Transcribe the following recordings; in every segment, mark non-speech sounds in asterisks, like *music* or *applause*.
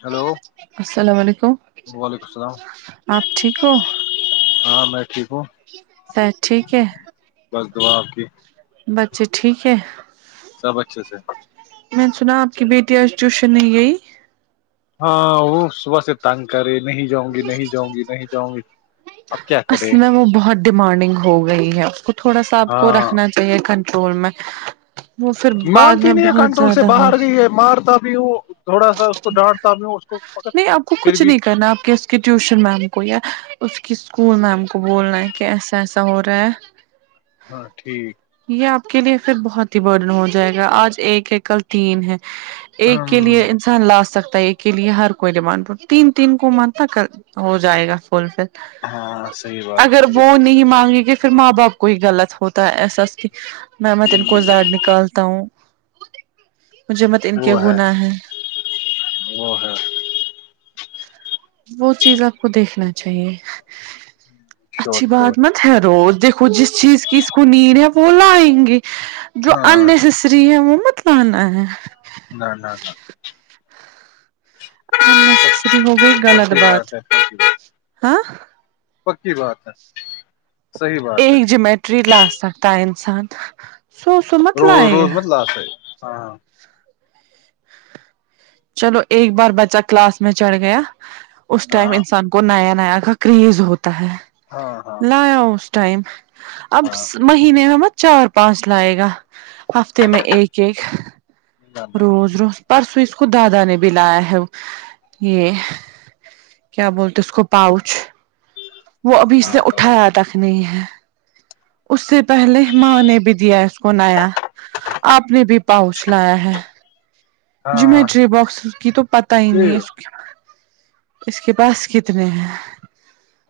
hello السلام علیکم آپ ٹھیک ہو ہاں میں ٹھیک ہوں ا ٹھیک ہے *unintelligible* بس دعا آپ کی بچے ٹھیک ہے سب اچھے سے میں نے سنا آپ کی بیٹی آج ٹیوشن نہیں گئی ہاں وہ صبح سے تنگ کرے نہیں جاؤں گی نہیں جاؤں گی نہیں جاؤں گی اب کیا کرے اصل میں وہ بہت ڈیمانڈنگ ہو گئی ہے وہ تھوڑا سا آپ کو ہاں رکھنا چاہیے کنٹرول میں وہ پھر بعد مانتی میں نہیں ہے بہت کنٹرول سے زیادہ ہو باہر گئی ہے مارتا بھی وہ تھوڑا سا کو ڈانٹتا بھی ہوں اس کو نہیں آپ کو پھر کچھ بھی نہیں کرنا آپ کیس اس کی ٹیوشن میم کو یا اس کی اسکول میم کو بولنا ہے کہ ایسا ایسا ہو رہا ہے ہاں ٹھیک یہ آپ کے لیے پھر بہت ہی برڈن ہو جائے گا آج ایک ہے کل تین ہے ایک کے لیے لا سکتا ہے ایک کے لیے ہر کوئی ڈمانڈ تین تین کو متک ہو جائے گا فل فل ہاں صحیح بات ہے اگر صحیح وہ بات ہے نہیں مانگے گے پھر ماں باپ کوئی غلط ہوتا ہے ایسا ممت ان کو زاڑ نکالتا ہوں مجھے مت ان کے وہ ہے گناہ ہیں وہ ہے وہ چیز آپ کو دیکھنا چاہیے شور اچھی شور بات مت روز دیکھو جس چیز کی اس کو نید ہے وہ لائیں گے جو ہاں ان ستری ہے وہ متلانا ہے *inaudible* انسسری ہو گئی غلط پکی بات ہے پکی بات ہاں پکی بات ہے صحیح ایک بات ہے ایک جمیٹری لاسنکتاان انسان سو س مت روز لائقا روز مت لا سے ہاں چلو ایک بار بچہ کلاس میں چڑھ گیا اس ٹائم ہاں انسان کو نیا نیا کا کریز ہوتا ہے ہاں ہاں لایا اس ٹائم اب ہاں مہینے ہم چار پانچ لائے گا ہفتےتے میں ایکک اک جاننا روز روز پرسو اس کو دادا نے بلایا ہے یہ کیا بولتے اس کو پاؤچ وہ ابھی اس ہاں نے اٹھایا تک نہیں ہے اس سے پہلے ماں نے بھی دیا اس کو نایا آپ نے بھی پاؤچھ لایا ہے ہاں جیمیٹری باکس کی تو پتہ ہی نہیں یہ ہے اس کے پاس کتنے ہیں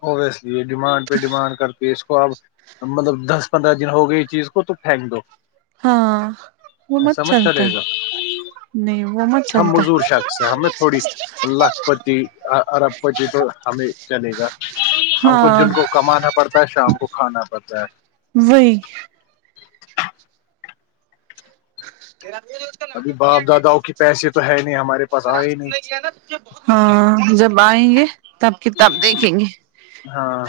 اوبویسلی یہ ڈیمانڈ پہ ڈیمانڈ کرتی ہے اس کو اپ مطلب دس پندرہ دن ہو گئے چیز کو تو پھینک دو ہاں وہ مت ایسا چلتا چلے ہے گا نہیں وہ مت ہم چلتا معزور شخص ہیں ہمیں تھوڑی لکھ پتی ارب پتی تو ہمیں چلے گا ہے ہم کو ہاں دن کو کمانا پڑتا ہے شام کو کھانا پڑتا ہے وئی یر م ابھی باپ داداؤں کے پیسے تو ہے نہیں ہمارے پاس آئے ہی نہیں ہاں جب آئیں گے تب کتاب دیکھیں گے ہاں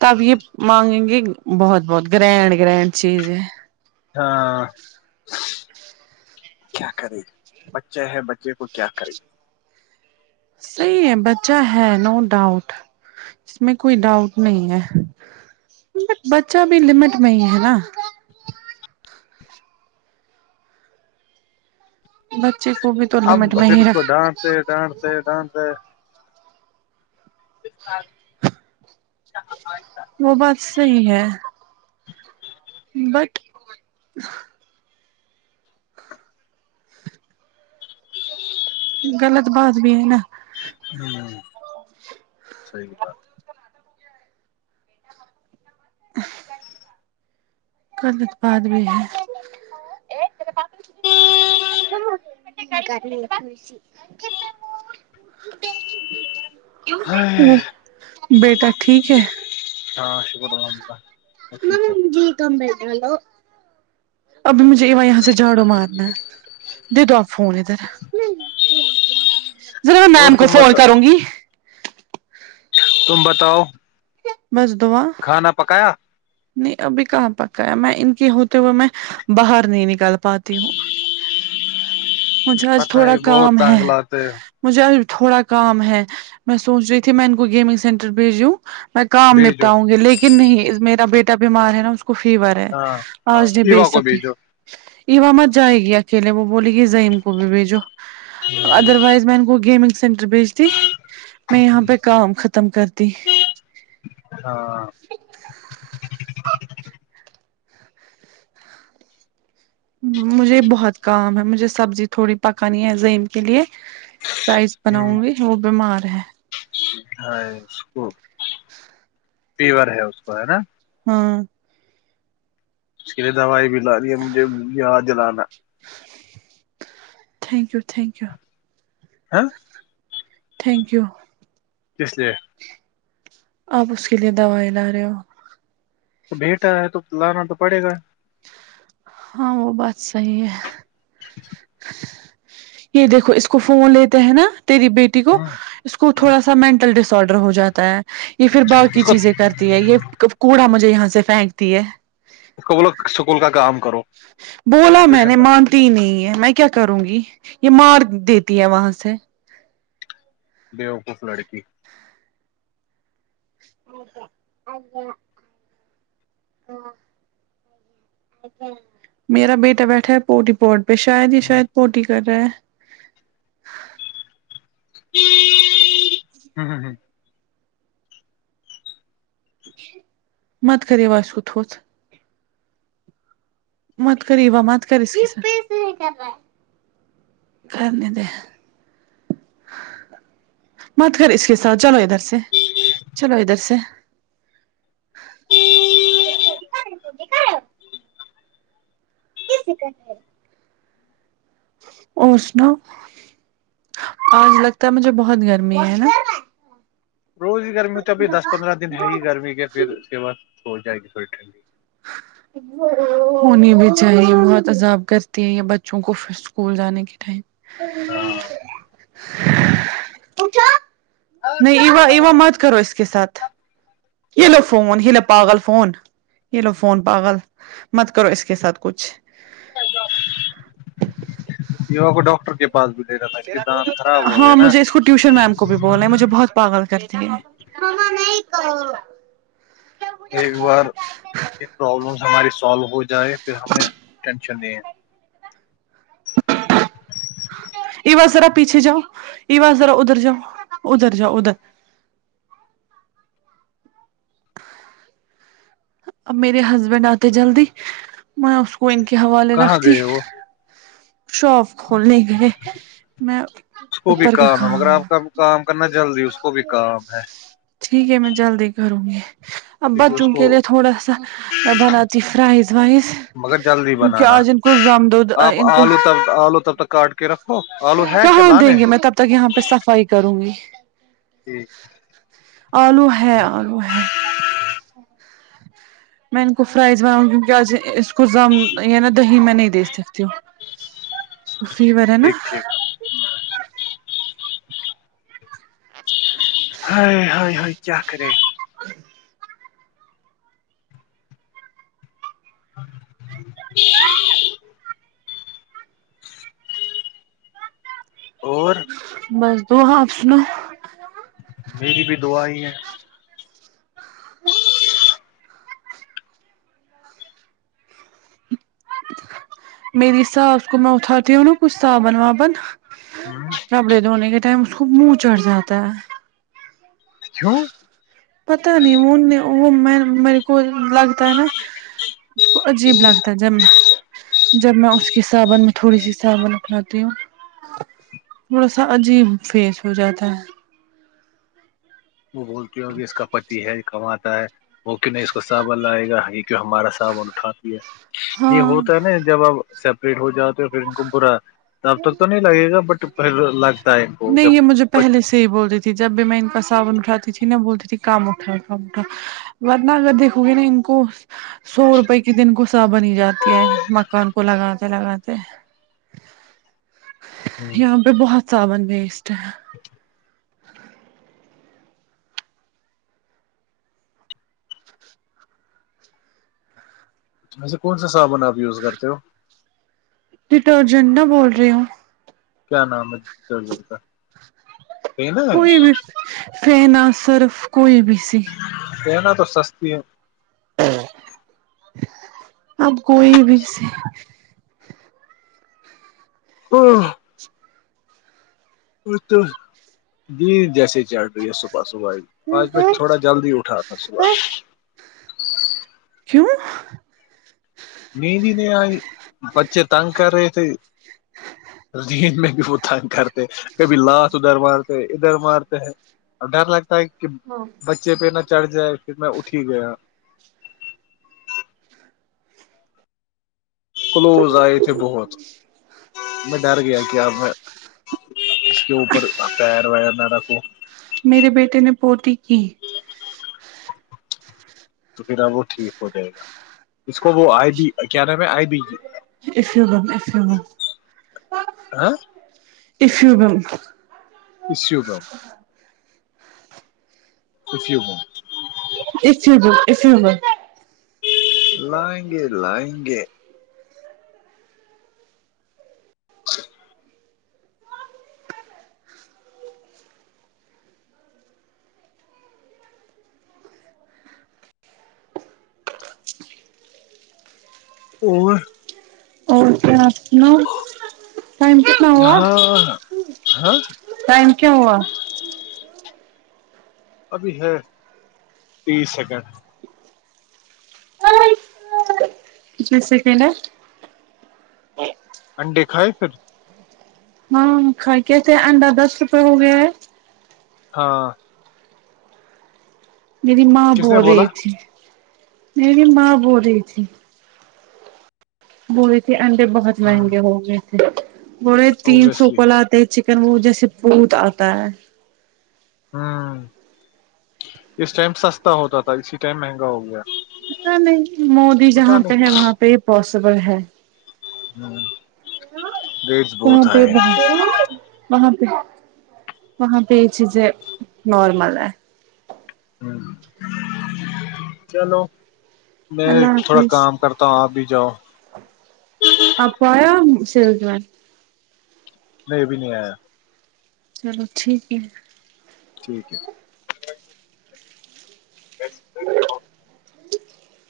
تب یہ مانگیں گے بہت بہت گرینڈ گرینڈ چیز ہے ہاں کیا کرے بچے ہے بچے کو کیا کرے صحیح ہے بچہ ہے نو ڈاؤٹ اس میں کوئی ڈاؤٹ نہیں ہے بچہ بھی لمٹ میں ہی ہے نا بچے کو بھی توور لمنٹ میں ہی رکھ ڈانتے ڈانتے اں وہ بات صحیح ہے بق ج غلط بات بھی ہے نا ہوں صی بات *inaudible* قدت بد بھی ہے ہ کر ل خوش وہ بیٹا ٹھیک ہے ہاں شکر الحمد اللہ ٹھیک ہے تمبلو ابھی مجھے ایا یہاں سے جھاڑو مارنا ہے دے دو آپ فون ادھر ذر میں اور میم کو تم فون بتا کروں گی ت بتاؤ بس دواں کھانا پکایا نہیں ابھی کہاں پکا ہے میں ان کے ہوتے ہوئے میں باہر نہیں نکل پاتی ہوں مجھے آج پت تھوڑا ہے بہت کام ہے تانگ لاتے مجھے اب تھوڑا کام ہے میں سوچ رہی تھی میں ان کو گیمنگ سینٹر بھیجیوں میں کام بھیجو نپٹاؤں گی لیکن نہیں میرا بیٹا بیمار ہے نا اس کو کفی وار ہے ہاں ہاں آج نہیں ایوا بیچ کو سکتی بھیجو ایوامت جائے گی اکیلے وہ بوللی گی زئیم کو بھی بھیجو otherwise one go gaming centre بزتی میں یہاں پہ کام ختم کرتی ہاں مجھے بہت کام ہے مجھے سبزی تھوڑی پکانی ہے زین کے لیے فرائز بناؤں گی وہ بیمار ہے اس کو فیور ہے اس کو ہے نا ہاں اس کے لیے دوائی بھی ل دی ہے مجھے یہ جلانا تھینک یو تھینک یو ہاں تھینک یو کس لیے آپ اس کے لیے دوائی لا رہے ہو تو بیٹا ہے تو لانا تو پڑے گا ہاں وہ بات صحی ہے یہ دیکھو اس کو فون لیتے ہیں نا تیری بیٹی کو اس کو تھوڑا سا مینٹل ڈس آڈر ہو جاتا ہے یہ پھر باقی اس کو چیزیں کرتی ہے یہ کب کوڑا مجھے یہاں سے پھینکتی ہے اسکول سکول کا کام کرو بولا میں ٹیوشن نے کا مان نہیں ہے میں کیا کروں گی یہ مار دیتی ہے وہاں سے بوقوف لڑکی آا آا میرا بیٹا بیٹھا ہے پوٹی پوٹ پہ شاید ہی شاید پوٹی کر رہا ہے ہ ہ ہ مت خ واس تھوت مت کری وا مت کر کرنے تھ مت کر اس کے ساتھ چلو ادھر سے چلو ادھر سے کٹ کر یکن اور سناؤ اور لگتا ہے مجھے بہت گرمی ہے ہے نا روز ہی گرمی ہو تو ابھی دس پندرہ دن ہے ہیی گرمی کے پھر سیوا ہو جائےی تھوڑی ٹھڈی ج ہونی بھی چاہیے وہاں تذاب کرتی ہیں یا بچوں کو پھر اسکول جانے کے ٹائم ہاں اھا نہیں ایا اییوا مت کرو اسس کےے ساتھ یہ لو فون یہ لو پاگل فون یہ لوگ فون پاگل مت کرو اس کے ساتھ کچھ یوا کو ڈاکٹر کے پاس بھی لے رہا تھا اس کے دانت خراب ہو ہاں گئے نا مجھے اس کو ٹیوشن میم کو بھی بولے مجھے بہت پاگل کرتی ہے ایک بار یہ پرابلمس ہماری سالو ہو جائے پھر ہمیں ٹینشن نہیں ہے ایواں سذرا پیچھے جؤ ایواں سذرا ادھر جاؤ ادھر جؤ ادھر اب میرے ہسبینڈ آتے جلدی میں اس کو ان کے حوالے کہاں رکھتی گئے وہ شاپ کھولنے گ میں اس کو بھی اوپر کا کام ہے کا مگر آپ کا کام کرنا جلدی اس کو بھی کام ہے ٹھیک ہے میں جلدی کروں گی کیونکہ بچوں اس کے کو لے تھوڑا سا بناتی فھرائز وائز مگر جلدی کیونکہ بنانا آج ان کو زامت د ا آپ آلو تب آلو تب تک کاٹ کے رکھو آلو ہے کہ کہاں لانے دیں گے ہیں میں تب تک یہاں پہ صفائی کروں گی جی آلو ہے آلو ہے میں ان کو فرائز بناؤں گی کیوںکہ آج اس کو زم نا دہی میں نہیں دے سکتی ہوں فی بار ہے نا ٹھیک ٹھیک ہ چاک رے ہاں اور بس د آپسنو میری بھی دع ہی ہے ہ میری حساب کو میں اھاتی ہو نوں کچھ سابن وابن ربڑے دھونے کے ٹائم اس کو منہ چڑھ جاتا ہے کیوں پتا نہیں وہ وہ میں میرے کو لگتا ہے نا اس کو عجیب لگتا ہے جی جب میں اس کے صابن میں تھوڑی سی صابن اکھناتی ہوں تھوڑا سا عجیب فیس ہو جاتا ہے وہ بولتی ہو اب اس کا پتی ہے کماتا ہے وہ کی نہیں اس کو صاابن لائے گا یہ کیوں ہمارا صاابن اٹھاتی ہے یہ ہاں ہوتا ہے نا جب اب سیپریٹ ہو جاتا پھر ان کو پورا تب تک تو نہیں لگے گا بٹ پھر لگتا ہے کو جب صی بولتی تھی جب بھی میں ان کا ساون اٹھاتی تھی نا بولتی تھی کام اٹھام اٹھا ورنہگر دیکھو گے نا ان کو سو روپئے کے دن غصہ بنی جاتی ہے مکان کو لگاتے لگاتے ہوں یہاں ب بہت صثابون ویسٹ *inaudible* ویسے کون سا سامان آپ یوز کرتے ہو ڈٹرجنٹ نہا بول رہے ہو کیا نام ہےرر کا ٹینا ہے کوئی بھی فینا صرف کوئی بھی س دینا تو سستی ہے اب کوئی بھی سے پ تو جی جیسے ہی چڑ رہی ہے س صبحائی آج میں تھوڑا جلدی اٹھا تھا صبح کیوں مینین نہیں آئی پچے تن کر رہ تھ رد میں بھی وہ تنگ کرتے کبھی لات دروار ادھر مارتے ہیں اور ڈر لگتا ہے کہ ب نیچے پہ نہا چڑھ جائے پھر میں اٹھی گیا کلوز آئے تھے بہت میں ڈر گیا کیا میں اس کے اوپر پیر وغیر نہ رکھو میرے بیٹے نے پوتی کی تو پھر اب وہ ٹھیک ہو جائے گا اس کو وہ آئی بی کیا نام ہے آئی بی اسفو بم ایفوم ہاں ایفو بم اسوبم خوشی ہوا اسے ب اس ہو لائیں گے لائیں گے اچ اور اور کیا آپ ٹم کی سناؤا ہاں ہاں ائم کیا ہوا ابھی ہے تیس سیکنڈ جیس سیکنڈا انڈے کھائے پھر کا کے تھ اڈا دس روپے ہو گیا ہے ہاں میری ماں کس نے بول رہی بولا تھی میری ماں بول رہی تھی بو رہے تھے انڈے بہت ہ مہنگے ہو گئے تھے ب رہے تین سو کو اوبیسلی ل چکن وہ جیسے پوت آتا ہے ہوں اس ٹائم سستا ہوتا تھا اسی ٹائم مہنگا ہو گیا پت نہیں مودی پتا جہاں پہ ہے وہاں پہ ہی پاسبل ہے ہاں ہ بھی ب وہاں پہ وہاں پہ یہ چیزیں نارمل ہے چلو میں اللہ تھوڑا حافظ کام کرتا ہوں آپ بھی جاؤ آپ پ س ہو ج ب نہیں ا بھی نہیں آیا چلو ٹھیک ہے ٹھیک ہے بیس